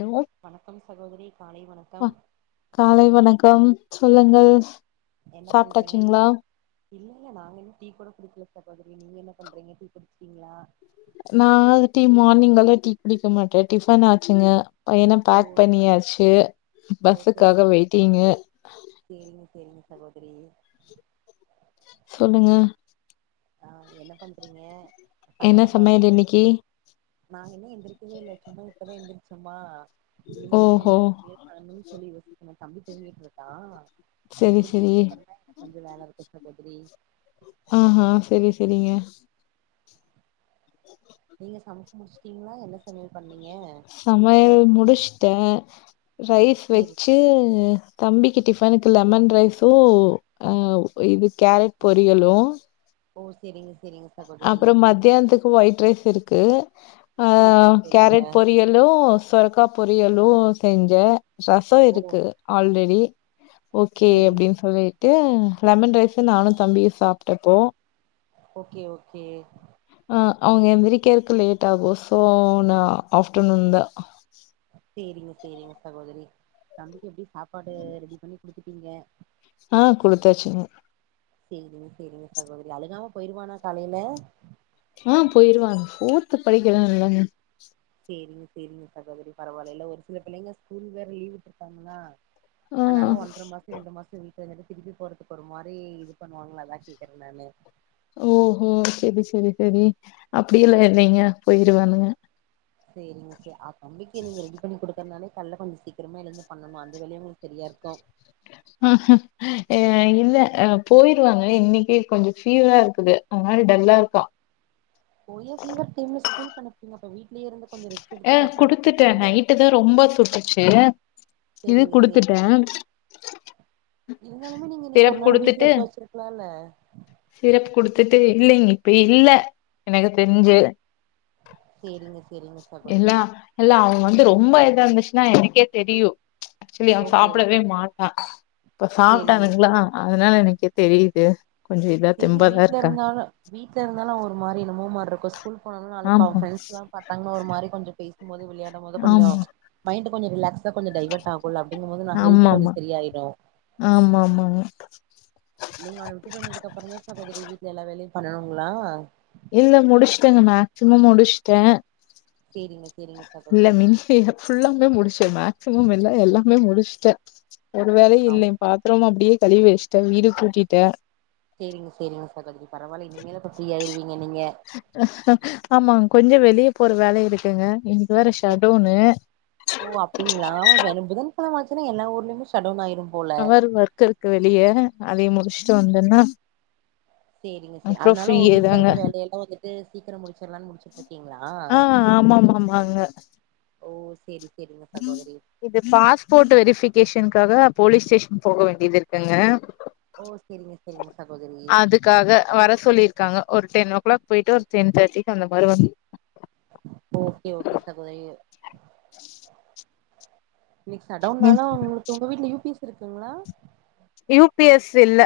Hello வணக்கம் சகோதரி காலை அ வணக்கம் காலை வணக்கம் சொல்லுங்கள் என்ன பண்றீங்க நலா சாப்ட்டாச்சுங்களா இல்ல நாங்க இன்னு டீ கூட குடிக்கில சகோதரி நீங்க என்ன பண்றீங்க டீ குடிச்சிடீங்ளா நா டீ மார்னிங்க் எல்லா டீ குடிக்க மாட்ட டிஃபன் ஆச்சுங்க பையன ஓ பேக் பண்ணியாச்சு ஓ பஸ்ஸுக்காக செரிங்க வெயிட்டிங்கு சேரிங்க சேரிங்க சகோதரி சொல்லுங்க ஆ என்ன பண்றீங்க பையன என்ன பஸ் சமையல் இன்னைக்கு நாங்க இன்னு எந்திரிக்கவே இல்ல சும்மா இப்பதா எந்திரிச்சோமா இனிமேல்தா ஓஹோ என்ன சமையல் பன்னு சொல்லி யோசிக்கனு தம்பி தூங்கிட்ருக்கா அவ செரி செரி எந்திருச்சதுகப்ரோதா கொஞ்சொ வேல இருக்கூ சகோதரி ஆஹா செரி செரிங்க நீங்க சமச்சு முடிச்சுட்டீங்ளா என்ன சமையல் பண்ணீங்க சமையல் முடிஸ்ட்ட ரைஸ் வெச் சேரி டு தம்பிக்கி டிஃபனுக்கு லெமன் ரைஸு ஆ இது கேரட் பொரியலு ஓ செரிங்க செரிங்க அப்றோ மத்தியானத்துக்கு ஒயிட் ரைஸ் இருக்கு அ சேரிங்க சேரிங்க கேரட் பொரியல் யலு சொரக்கா பொரியலு செஞ்சே ரசோ ஓ இருக்கு ஆல்ரெடி ஓகே சேரிங்க அப்டின் சொல்லிட்டு லெமன் ரைஸ் நானு தம்பியு சாப்டுப்போ ஓகே ஓகே அ அவங்க எந்திரிக்கரக்கு லேட் ஆகு சோ நா ஆஃப்டர்நூன் தா செரிங்க செரிங்க சகோதரி தம்பிக்கு எப்டியு சாப்பாடு ரெடி பண்ணி குடுத்துட்டீங்க ஆ குடுத்தாச்சுங்க செரிங்க செரிங்க சகோதரி. அழுகாம போயிருவானா காலைல ஆ போயிருவாங்க ஃபோர்து படிக்கரா இல்லங்க செரிங்க செரிங்க சகோதரி பரவால இல்ல ஒரு சில பிள்ளைங்க ஸ்கூல் வேற லீவ் விட்டு இருக்காங்கனா ஆ அனால ஒன்ற மாஸ் ரெண்டு மாசோ வீட்ல இருந்துட்டு திருப்பி போறதுக்கு ஒரு மாரி இது பண்ணுவாங்களா அதா கேக்குறே நானு ஓஹோ சரி சரி சரி அப்டி எல்லா இல்லைங்க போயிருவானுங்க செரிங்கசே ஆ தம்பிக்கு நீங்க ரெடி பண்ணி கொடுக் குறனாலே கால்ல கொஞ்சோ சீக்கிரமா எழுந்து பண்ணணு அந்த வேலையே உங்களுக்கு சரியா இருக்கு ஆ ஹ அ இல்ல போயிருவாங்க இன்னைக்கு கொஞ்சோ ஃபீவரா இருக்குது ஒரு மாரி டல்லா இருக்கா போயே ஃபீவர் டைம்ல ஸ்கூலுக் அனுப் ஏ குடுத்துட்டே அனுப்பிருக்கலால்ல நைட்டுதா ரொம்ப சுட்டுச்சு இது சேரிங்க குடுத்துட்டே சேரிங்க இருந்தாலுமே நீங்க இன்னைக்கு சிரப் ஒரு நாள் வீட்ல குடுத்துட்டு இருக்க வச்சிருக்குலா இல்ல சிரப் குடுத்துட்டு இல்லைங் இப்ப இல்ல எனக்கு தெரிஞ்சு செரிங்க எல்லா இல்ல அவ வந்து ரொம்ப இதா இருந்துச்சுன்னா எனக்கே தெரியு ஆக்சுவலி அவ ஓகே சாப்பிடவே ஓகே மாட்டா இப்ப சேரிங்க சாப்பிட்டானுங்களா அதனால எனக்கே தெரியுது கொஞ்சம் இதா செரி தெம்பாதான் வீட்ல இருக்கா. இருந்தாலு வீட்ல இருந்தாலு அவ ஒரு மாரி என்னமோ மார்ருககோ ஸ்கூல் போனாலு அப்ப அவ ஆமா ஃப்ரண்ட்ஸ்லா பாத் தங்கனா ஒரு மாரி கொஞ்சோ பேசும் போது விளையாடும் போது கொஞ்சோ ஆமா மைண்ட் கொஞ்சோ ரிலாக்ஸ் கொஞ்சோ டைவர்ட் ஆகுல அப்டிங்க போது நா‌ ஹெல்த் கொஞ்சோ ஆமாமா சரியாயிரு ஆமாமாங்க நீங்க அவன விட்டு வந்தது அப்புறோ தா சகோதரி வீட்டுல எல்லா வேலையு பண்ணனூங்களா இல்ல முடிச்ட்டங்க மேக்சிமம் முடிச்ட்டே செரிங்க செரிங்க சகோதரி ஹே ஃபுல்லாமே முடிச்சே மேக்சிமம் இல்ல எல்லாமே முடிச்ட்டே ஒரு வேலயு ஆ இல்லே பாத்திரம் அப்டியே கழுவி வெச்ட்டே வீடு கூட்டிட்டே சேரிங்க சேரிங்க சகோதரி பரவால்ல இனிமே அப்ப ஃப்ரீயாயிருவீங்க நீங்க ஆமாங்க கொஞ்ச வெளிய போற வேல இருக்குங்க இன்னைக்கு வேற ஓ ஷட்டவுன்னு ஓ அப்டிங்களா வேணு புதன்கெழம ஆச்சுன்னா எல்லா ஊர்லயுமே ஷட்டவுன் ஆயிரும் போல அவர் ஒர்க் இருக்கு வெளிய அதையு முடிச்ட்டு வந்தேன்னா சேரிங்க சே அப்றோ அதனால ஃப்ரீயே வீட்டுல தாங்க இருக்க வேலையெல்லா வந்துட்டு சீக்கிரோ முடிச் சிரலான்னு முடிச்ட்டு இருக்கீங்களா ஆ ஆமாமாமாங்க ஓ சேரி செரிங்க சகோதரி இது பாஸ்போர்ட் வெரிஃபிகேஷன்காக போலீஸ் ஸ்டேஷன் போக வேண்டிதிருக்குங்க ஓ செரிங்க செரிங்க சகோதரி க்காக வர சொல்லிர்க்காங்க ஒரு டென் ஓ கிளாக் போய்ட்டு ஒரு டென் தேர்ட்டிக்கு அந்த மாரி வந்து ஓகே ஓகே சகோதரி இன்னைக் ஷடோன்னாலு உங்ளுக்கு உங்க வீட்ல யூ பி எஸ் இருக்குங்ளா யூ பி எஸ் இல்ல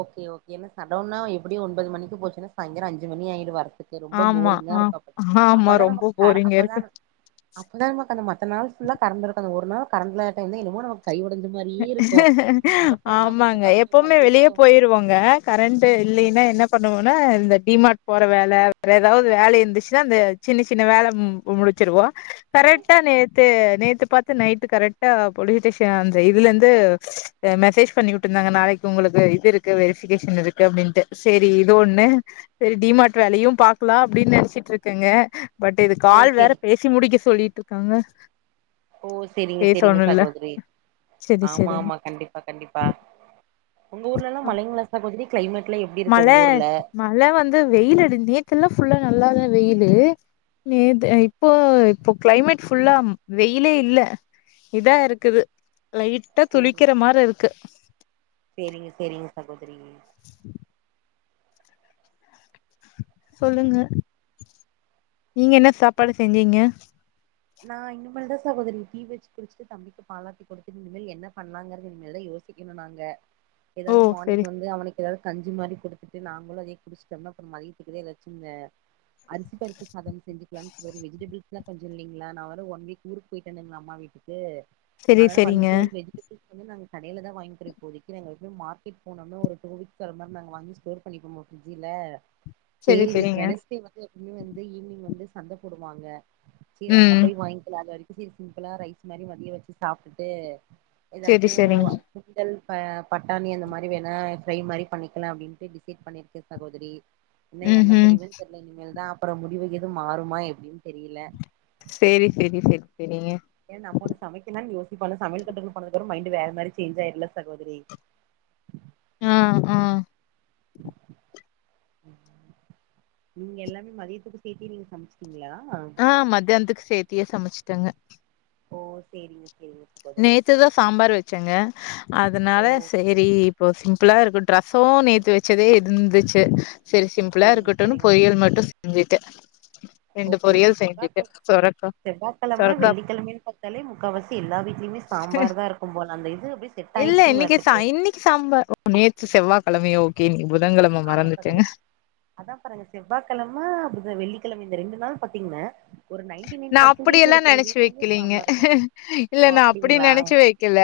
ஓகே ஓகே என்ன ஷடோன்னா எப்டியு ஒன்பது மணிக்கு போச்சுன்னா சாய்ந்தரோ அஞ்சுமணி ஆய்ரு வர த்துக்கு ரொம்ப ஆமா ஆ போரிங்காருக்கு அப்ப ஆமா அப்பதா நம்ம ரொம்ப க போரிங்கா இருக்கு அப்பதா அப்பதா நமக்கு அந்த மத்த நாள் ஃபுல்லா கரண்ட்ருக்கு அந்த ஒரு நாள் கரண்ட் இல்லாத டைம் தா என்னமோ நமக் கை ஒடஞ்ச மாரியே இருக்கு அத பண்லாமா இத பண்லாமா ஐயோ போய்ருவோங்க கரண்ட் இல்லின்னா என்ன பண்ணுவோனா இந்த டிமார்ட் போற வேல வேற எதாவ்து வேல இந்துச்சுன்னா அந்த சின்ன சின்ன வேல முடிச்சிருவோ கரெக்டா நேத்து நேத்து பாத்து நைட்டு கரெக்டா போலீஸ் ஸ்டேஷன் ந்த இதுலந்து அ மெசேஜ் பண்ணி வுட்ருந்தாங்க நாளைக் உங்களுக்கு இது இருக்கு வெரிஃபிகேஷன் இருக்கு அப்டின்ட்டு சேரி இது ஒண்ணு சேரி டிமார்ட் வேலையு பாக்லா அப்டின் நெனச்சிட்ருக்கங்க பட் இது ஓ கால் வேற செரி பேசி முடிக்க சொல்லிட்ருக்காங்க ஓ செரிங்க செரிங்க சகோதரி சேரி ஆமா ஆமா சேரிங்க கண்டிப்பா கண்டிப்பா ஒங்க ஊர்லல்லா மழைங்ளா சகோதரி கிளைமெட்லா எப்டி இருக்கு மழ உங்ஊர்ல மழ வந்து வெயிலடி நேத்தெல்லா ஃபுல்லா நல்லா தா வெயில்லு நேத்து இப்போ இப்போ கிளைமேட் ஃபுல்லா வெயிலே இல்ல இதாருக்குது லைட்டா சேரி துளிக்கிற மாரி இருக்கு சேரிங்க சேரிங்க சகோதரி சொல்லுங்க நீங்க என்ன சாப்பாடு செஞ்சீங்க நா இனிமல்தா சகோதரி டீ வச்சு குடுச்சுட்டு தம்பிக்கு பாலாத்தி குடுத்துட்டு இனிமல் என்ன பண்லாங்கறத இனிமேல் தா யோசி க்கனு நாங்க ஓ எதாவ்து மார்னிங் செரி வந்து அவனுக் எதாவ்து கஞ்சி மாரி குடுத்துட்டு நாங்களு அதே குடிச்சிட்டம்னா அப்றோ மதியத்துக்குதே எதாச்சு [unintelligible] அரிசிபருப்பு சாதம் செஞ்சிக்லா வெஜிடபிள்ஸ்லா கொஞ்சொ இல்லிங் ல்ல நா வேற ஒன் வீக் ஊருக்கு போயிட்டு வந்தேங்ளா அம்மா வீட்டுக்கு செரி அதனால செரிங்க வந்துட்டு வெஜிடபிள்ஸ் வந்து நாங்க கடைல தா வாய்ன்க்றோ இப்போதைக்கி நாங்க வந்து மார்க்கெட் போனம்னா ஒரு டூ வீக்ஸ் வர மாரி நாங்க வாங்கி ஸ்டோர் பண்ணிக்குவோமா ஃப்ரிட்ஜில்ல செரி சேரி இன்னக்கி செரிங்க வெனஸ்டே வந்து எப்பமே வந்து ஈவ்னிங் வந்து சந்த போடுவாங்க சேரி அங்க ம் போய் வாய்ன்க்கலா அது வரைக்கு செரி சிம்பிளா ரைஸ் மாரி மதியோ வச்சு சாப்ட்டுட்டு செரி எதாச்சு செரிங்க சுண்டல் ப பட்டாணி அந்த மாரி வேணா ஃப்ரை மாரி பண்ணிக்லா அப்டின்ட்டு டிசைட் பண்ணிருக்கு சகோதரி இன்னு ம் என்ன ம் முடிவுன் தெர்ல இனிமேல்தா அப்றோ முடிவு எது மாறுமா எப்டின் தெரில சேரி சேரி சேரி சேரிங்க ஏ நம்ம ஒன்னு சமைக்கனுன் யோசிப்போல சமையல் கட்டுக்கு போனதுக்கப்றோ மைன்டு வேற மாரி சேஞ்சாய்ருல சகோதரி ஆ ஆ நீங்க எல்லாமே மதியத்துக்கு சேத்தே நீங்க சமச்ட்டீங்ளா ஆ மதியானத்துக்கு சேத்தியே சமச்சிட்டேங்க ஓ செரிங்க செரி நேத்து தா சாம்பார் வச்சேங்க ஓ அதனால ஓகே சேரி இப்போ சிம்பிளா இருக்கட் ரசோ நேத்து வச்சதே இருந்துச்சு செரி சிம்பிளா சேரிங்க இருக்கட்டுன்னு சேரிங்க ச பொரியல் மட்டு செஞ்சுட்ட ஓகே ஓகே செவ்வாகெழம செவ்வாகெழம சொரக்கா வெள்ளிகெழமனு பாத் தாலே முக்காவாசி எல்லா வீட்லயுமே சாம்பார்தா இருக்கும் போல அந்த இது அப்டி நேத்து செவ்வாகெழமயோ ஓகே இன்னிக்கி புதன் கெழம ஆமா மறந்துட்டங்க சகோதரி அதா பாருங்க செவ்வாகெழம புத வெள்ளிகெழம இந்த ரெண்டு நாள் பாத்தீங்ன்ன நா அப்படி எல்லா நெனச்சு வெக்கலீங்க சாம்பார் தா இல்ல ஓ நா அப்படி அப்டிங்களா நெனச்சு வெக் கல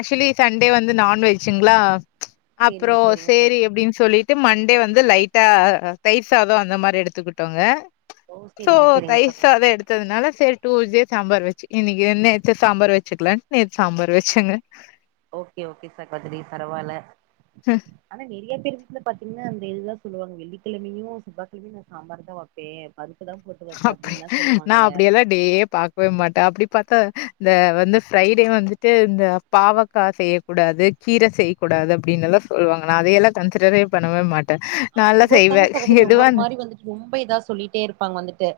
அக்சுவ்லி சண்டே வந்து நான் வெஜ்ஜுங்ளா சேரிங்க அப்புறோ சேரிங்க ச சேரி அப்டின் சொல்லி ட்டு மண்டே வந்து லைட்டா தயிர் சாதோ அந்த மாரி எடுத்துக்குட்டோங்க ஓ செரிங்க செரிங்க சகோதரி தே எடுத்ததுனால செரி டூ சே சாம்பார் வச்சு இன்னைக்கு நேத்து சாம்பார் வச்சுக்லா நேத்து சாம்பார் வச்சேங்க ஓகே ஓகே சகோதரி பரவால்ல ம் ஆனா நெறயா பேரு வீட்ல பாத்தீங்ன்னா அந்த இதுதா சொல்லுவாங்க வெள்ளிக்கெழமயு செவ்வாக்கெழமயு நா சாம்பார்தா வப் ப்பே பருப்புதா போட்டு வப்பே அப்டின்லா சொல்லுவாங்கள்ல டே பாக்கவே மாட்டா அப்டி பாத்தா இந்த வந்து ஃப்ரைடே வந்துட்டு இந்த பாவக்கா செய்யக்கூடாது கீர செய்க்கூடாது அப்டின்னுல்லா சொல்லுவாங்க நா அதையெல்லா கன்சிடரே பண்ணவே மாட் ட ஆ நான்ல்லா செய்வ ஒவ்வொருத்தங்க சகோதரி எதுவா ஒவ்வொரு இருந்த மாரி வந்துட்டு ரொம்ப இதா சொல்லிட்டே இருப்பாங்க வந்துட்டு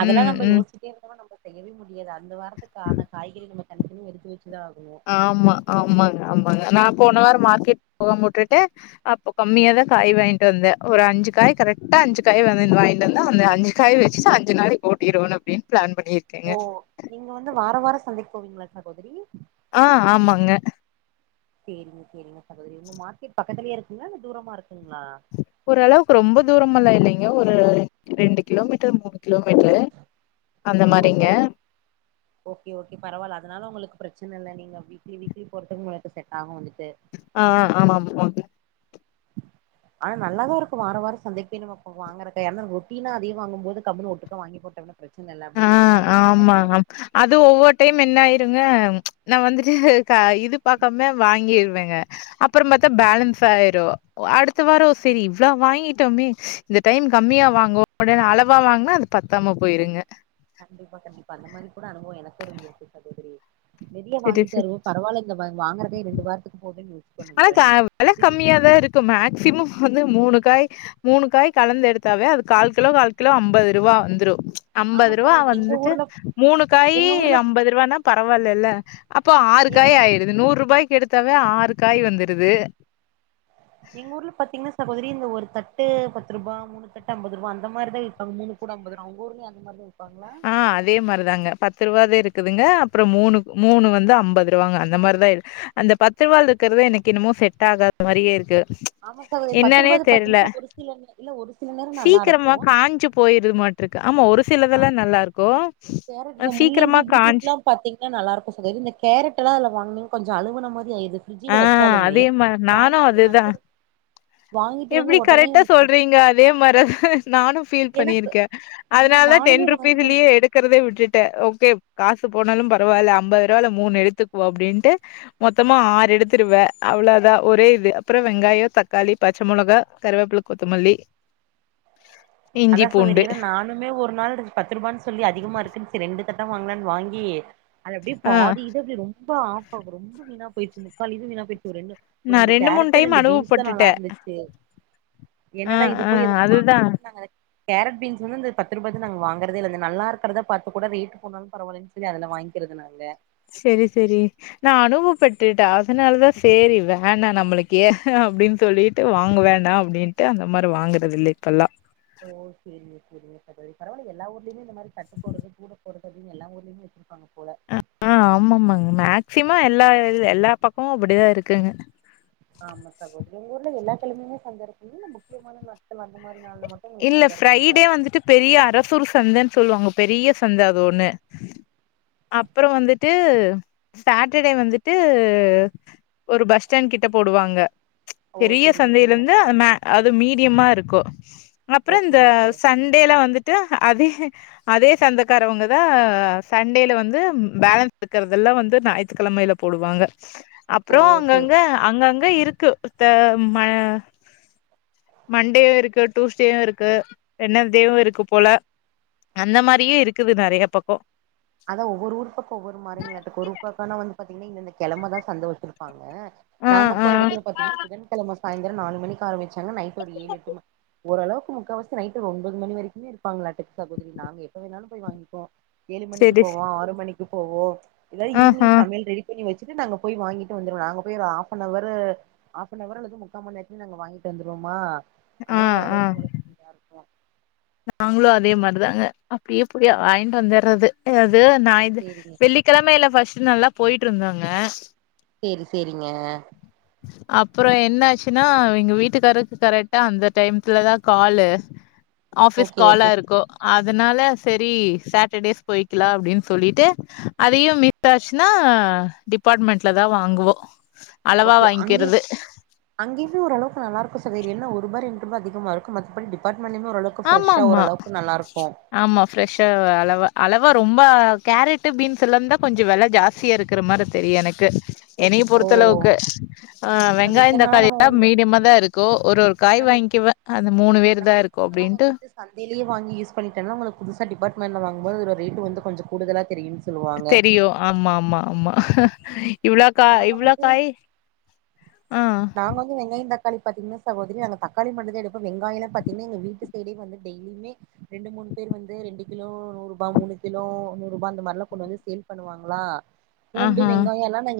அதெல்லா ம், நம்ப ம். யோசிட்டே இருந்தனா நம்ப செய்யவே முடியாது அந்த வாரத்துக்கான காய்கறி நம்ம தனி தனி எடுத்து வெச்சுதா ஆகணு ஆமா ஆமாங்க ஆமாங்க நா போன வாரோ மார்க்கெட் போவாம உட்டுட்ட அப்போ கம்மியாதா காய் வாய்ங்ட்டு வந்த ஒரு அஞ்சு காய் கரெக்டா அஞ்சு காய் வாங்கின் வாய்ங்ன்டு வந்த அந்த அஞ்சு காய் வச்சு அஞ்சு நாளு ஓட்டிரனு அப்டின் பிளான் பண்ணி ஓ நீங்க வந்து வார வாரோ சந்தைக்கு போவீங்ளா சகோதரி ஆ ஆமாங்க செரிங்க செரிங்க சகோதரி உங்க மார்க்கெட் பக்கத்துலயே இருக்குங்ளா இல்ல தூரமா இருக்குங்ளா ஒரு அளவுக்கு ரொம்ப தூரமால்லா இல்லைங்க ஒரு ரெண்டு கிலோமீட்டர் மூணு கிலோமீட்டரு ஓ செரிங் ஓகே ஓகே பரவால்ல அதனால உங்களுக்கு பிரச்சன இல்ல நீங்க வீக்லி வீக்லி போறதுக்கு உங்களுக்கு செட் ஆகோ வந்துட்டு ஆ ஆமாம் [unintelligible] ஆனா நல்லாதா இருக்கு வார வாரோ சந்தைக்கு போய் நம்ம போய் வாங்குறது ஏனா ரொட்டினா அதே வாங்கும்போது கம்முனு ஒட்டுக்கா வாங்கி போட்டோனா பிரச்சனல்ல ஆ அப்டிங்கிற மாரி இருக்கோ ஆமா. நமக்கு அது ஒவ்வொரு டைம் என்ன ஆயிருங்க நா வந்துட்டு க இது பாக்காம வாங்கிருவேங்க அப்புறம் பாத்தா பேலன்ஸ் ஆய்ரு அடுத்த வாரோ செரி இவ்ளோ வாங்கிட்டோமே இந்த டைம் கம்மியா வாங்குவோ [inaudible] அளவா வாங்குனா அது பத்தாம போயிருங்க கண்டிப்பா கண்டிப்பா அந்த மாரி கூட அனுபவோ எனக்கு இருந்துருக்கு சகோதரி நெறைய சரி சரி. வாங்கிட்டு வருவ பரவால்ல இல்ல வாய்ங் வாங்கறதே ரெண்டு வாரத்துக்கு போதுன் யோசி ஆனா கா வெல கம்மியாதா இருக்கு மேக்சிமம் வந்து மூணு காய் மூணு காய் கலந்து எடுத்தாவே அது கால் கிலோ கால் கிலோ அம்பது ரூபா வந்துரு ஆமா ஐம்பதுருவா சகோதரி எங்க வந்துட்டு ஊர்ல மூணு காய் எங்க ஊர்ல ஐம்பதுருவானா பரவால்லல அப்போ ஆறு எங்க காய் ஆய்டுது நூறுபாய்க்கு எடுத்தாவே ஆறு காய் வந்துருது எங்க ஊர்ல பாத்தீங்கன்னா சகோதரி இந்த ஒரு தட்டு பத்து ரூபா மூணு தட்டு ஐம்பதுருபா அந்த மாரிதா இருப்பாங்க மூணு கூட ஐம்பதுருவா உங்க ஊர்ல அந்த மாரி தா விப்பாங்ளா ஆ அதே மார்தாங்க பத்ருவாது இருக்குதுங்க அப்ற மூணு மூணு வந்து ஐம்பதுருவாங்க அந்த மார்தா இ அந்த பத்துருவால இருக்கிறது எனக்கு இன்னமு செட் ஆகாத மாரியே இருக்கு ஆமா சகோதரி என்னன்னே பத்ருபாது தெர்ல பாத்தீங்கனா ஒரு சில இல்ல ஒரு சில நேர நல்லாருக்கு போயிரு மாட்ருக்கு ஆமா ஒரு சிலதெல்லா நல்லாருக்கு கேரட் இந்த முள்ளங்கி பீட்ரூட்லா பத்தீங்னா நல்லாருக்கு சகோதரி இந்த கேரட் எல்லா அதுல வாங்கினீங் கொஞ்சோ அழுவுன மாரி ஆயிர்து ஆ பிரிட்ஜில வச்சாலுமே அதே மார் நானு வாங்கிட்டு அதுதா வந்து வாங்கிட்டு வந்து எப்டி ஒடனே கரெக்டா நம்ம ஃப்ரெஷ் சொல்றீங்க அதே மாரிதா நானு ஃபீல் எனக்கு பண்ணிருக்க ஆ அதனாலதா டென் நானுமே வாங்கிட்டு ருபீஸ்லயே வந்து எடு க்கறதே விட்டுட்ட ஓகே காசு போனாலு பரவால்ல ஐம்பதுருவால மூணு எடுத்துக்குவோ அப்டின்ட்டு மொத்தமா ஆறு எடுத்துருவே அவ்ளோதா ஒரே இது அப்பற வெங்காய தக்காளி பச்ச மொளகா கருவேப்புல கொத்தமல்லி [inaudible] அதா சகோதரி பூண்டு ஏன்னா நா னுமே ஒரு நாள் பத்து ரூபான் சொல்லி அதிகமா இருக்குன் சரி ரெண்டு தட்டா வாங்கலான்சொல்லி வாங்கி அது அப்டியே ஆ பாதி இது அப்டி ரொம்ப ஆப்பா ரொம்ப வீணா போயிச்சு முக்கால் இது வீணா போயிச்சு ரெண்டு ஒரு நா ரெண்டு மூணு கேரட் டைம் ரெண்டு பீன்ஸ் தா அனுபவப்பட்டுட்டே நல்லாருந்துச்சு ஆ என்னடா இத ஆ போய் எதுக்கு வாங் அதுதா நாங்க கேரட் பீன்ஸ் வந்து இந்த பத்துரூபாது நாங்க வாங்குறதே இல்ல இந்த நல்லா இருக்குறத பாத்து கூட ரேட்டு போனாலு பரவால்லன் ன் அதுல வாங்கிக்கிறது நாங்க செரி செரி நா அனுபவப்பட்டுட்ட அதனாலதா சேரி வேணா நம்மளுக்கு ஏ அப்டின் சொல்லி ட்டு வாங்கவேண்டா அப்டின்ட்டு அந்த மாரி வாங்குறது இல்ல இப்பல்லா ஓ சேரிங்க சேரிங்க சகோதரி பரவால்ல எல்லா ஊர்லயுமே இந்த மாரி தட்டு போடுறது கூட போடுதது எல்லா ஊர்லயுமே வச்சிருக்காங்க போல ஆமா ஆமாங்க மேக்சிம எல்லா எல்லா பக்கமு அப்படிதா இருக்குங்க ஆமா சகோதரி உங்க ஊர்ல எல்லா கிழமையுமே சந்த இருக்குங்ளா இல்ல முக்கியமான நாட் துல அந்த மாரி நாள்ல மட்டு உங்களுக்கு இல்ல சந்த இருக்குங்ளா ஃப்ரைடே வந்துட்டு பெரிய அரசூர் சந்தன் சொல்லுவாங்க பெரிய சந்த அது ஒன்னு அப்பற வந்துட்டு சாட்டர்டே வந்துட்டு ஒரு பஸ் ஸ்டாண்ட் கிட்ட போடுவாங்க ஓ பெரிய சேரிங்க சந்தயில சேரிங்க இருந்து அந்த மே சகோதரி அது மீடியமா இருக்கு அப்பற ஓகே இந்த ஓகே சண்டேல வந்துட்டு அது அதே சந்தக்காரவங்க தா சண்டேல வந்து பேலன்ஸ் இருக்கறதெல்லா வந்து ஞாயித்துக்கிழமைல போடுவாங்க ஓ அப்றோ சேரி அங்கங்க அங்கங்க இருக்கு த ம மண்டே இருக்கு டூஸ்டேயு இருக்கு வெட்னஸ்டேவு இருக்கு போல அந்த மாரியே இருக்குது நெறய பக்கோ அதா ஒவ்வொரு ஊர் பக்கோ ஒவ்வொரு மாரிங்களாட்டுக்கு ஒரு பக்கோனா வந்து பாத்தீங்னா இந்த இந்த கிழம தா சந்த வச்சிருப்பாங்க ஆ நாங்க ஆ போற எடத்துல பாத்தீங்னா புதன்கிழம சாயந்திர நாலு மணி ஆரம்பிச்சாங்கனா நைட்டு ஒரு ஏழு எட்டு ஓளவுக்கு முக்கால்வாசி நைட் ஒரு ஒன்பது மணி வரைக்குமே இருப்பாங்களாட்டுக்கு சகோதரி நாங்க எப்ப வேணாலு போய் வாங்கிப்போ ஏழு மணிக்கு செரி போவோ ஆறு மணிக்கு போவோ இல்லாட்டி ஆஹா ஈவினிங் சமையல் ரெடி பண்ணி வச்சுட்டு நாங்க போய் வாங்கிட்டு வந்துருவோ நாங்க போய் ஒரு half an hour half an hour அல்லது முக்கா மண் நேரத்துல நாங்க வாங்கிட்டு வந்துருவமா ஆ அதா ஒரளவுக்கு [unintelligible] நாங்ளு அதே மார்தாங்க அப்புடியே போய் வாயின்ட்டு வந்தர்றது அது நா இது சேரிங்க வெள்ளி கெழமைல ஃபஸ்ட்டு நல்லா போயிட்டு இருந்தோங்க சேரி சேரிங்க அப்பறோ என்னாச்சுன்னா எங்க வீட்டுக்காருக்கு கரெட்டா அந்த டைம்க்குள்ள தா காலு ஆஃபிஸ் ஓகே காலா ஓகே இருக்கு அதனால செரி சாட்டர்டேஸ் போயிக்கலா அப்டின்னு சொல்லீட்டு அதையு மீ விட்டாச்சுன்னா டிபார்ட்மெண்ட்ல தா வாங்குவோ அளவா ஓகே அங்கியு வாங்கிக்கிறது அங்கியுமே ஓரளவுக்கு நல்லா இருக்கு [unintelligible] என்ன ஒர்பா ரெண்ருபா அதிகமா இருக்கு மத்தபடி டிபார்ட்மெண்ட்லயுமே ஓரள வுக்கு ஆமா ஃப்ரெஷ்ஷா ஆமா ஓரளவுக்கு நல்லாயிருக்கு ஆமா ஃப்ரெஷ்ஷா அளவா அளவா ரொம்ப கேரட்டு் பீன்ஸ் எல்லாந் தா கொஞ்சோ வெல ஜாஸ் ழ்ச்சிய இருக்கற மாரி தெரியு எனக்கு என்னைய ஓ பொறுத்தளவுக்கு ஆ நம்ம வெங்காயோ இத்தன நாளா தக்காளி நம்ம [inaudible] வந்து மீடியமா தா இருக்கு ஒரு ஒரு காய் வாங்கிவ அந்த மூணு பேரு தா இருக் அதலா வந்துட்டு சந்தைலியு வாங்கி யூஸ் பண்ட்டன்னா உங்களுக்கு புதுசா டிப்பார்ட்மெண்ட்ல வாங்கு போது ரேட்டு வந்து கொஞ்சோ கூடுதலா தெரியுன்னு சொல்லுவாங்க ஆம்மாம்மா ஆமா இவ்வளோ கா நாங்க இவ்வளோ வந்து காய் ஆ அங்கங்க வெங்காயோ தக் காளி பாத்திங்கன்னா சகோதரி அந்த தக்காளி மட்டுந்தா எடுப்போ வெங்காயோல பாத்திங்கன்னா எங்க வீட்டு சைடே வந்து டெய்லியுமே ரெண்டு மூணு பேர் வந்து ரெண்டு கிலோ நூறுபா மூணு கிலோ நூறுபா அந்த மார்லா கொண்டு வந்து சேல் பண்ணுவாங்களா பூண்டு ஆஹா வெங்காயோ எல்லா நாங்க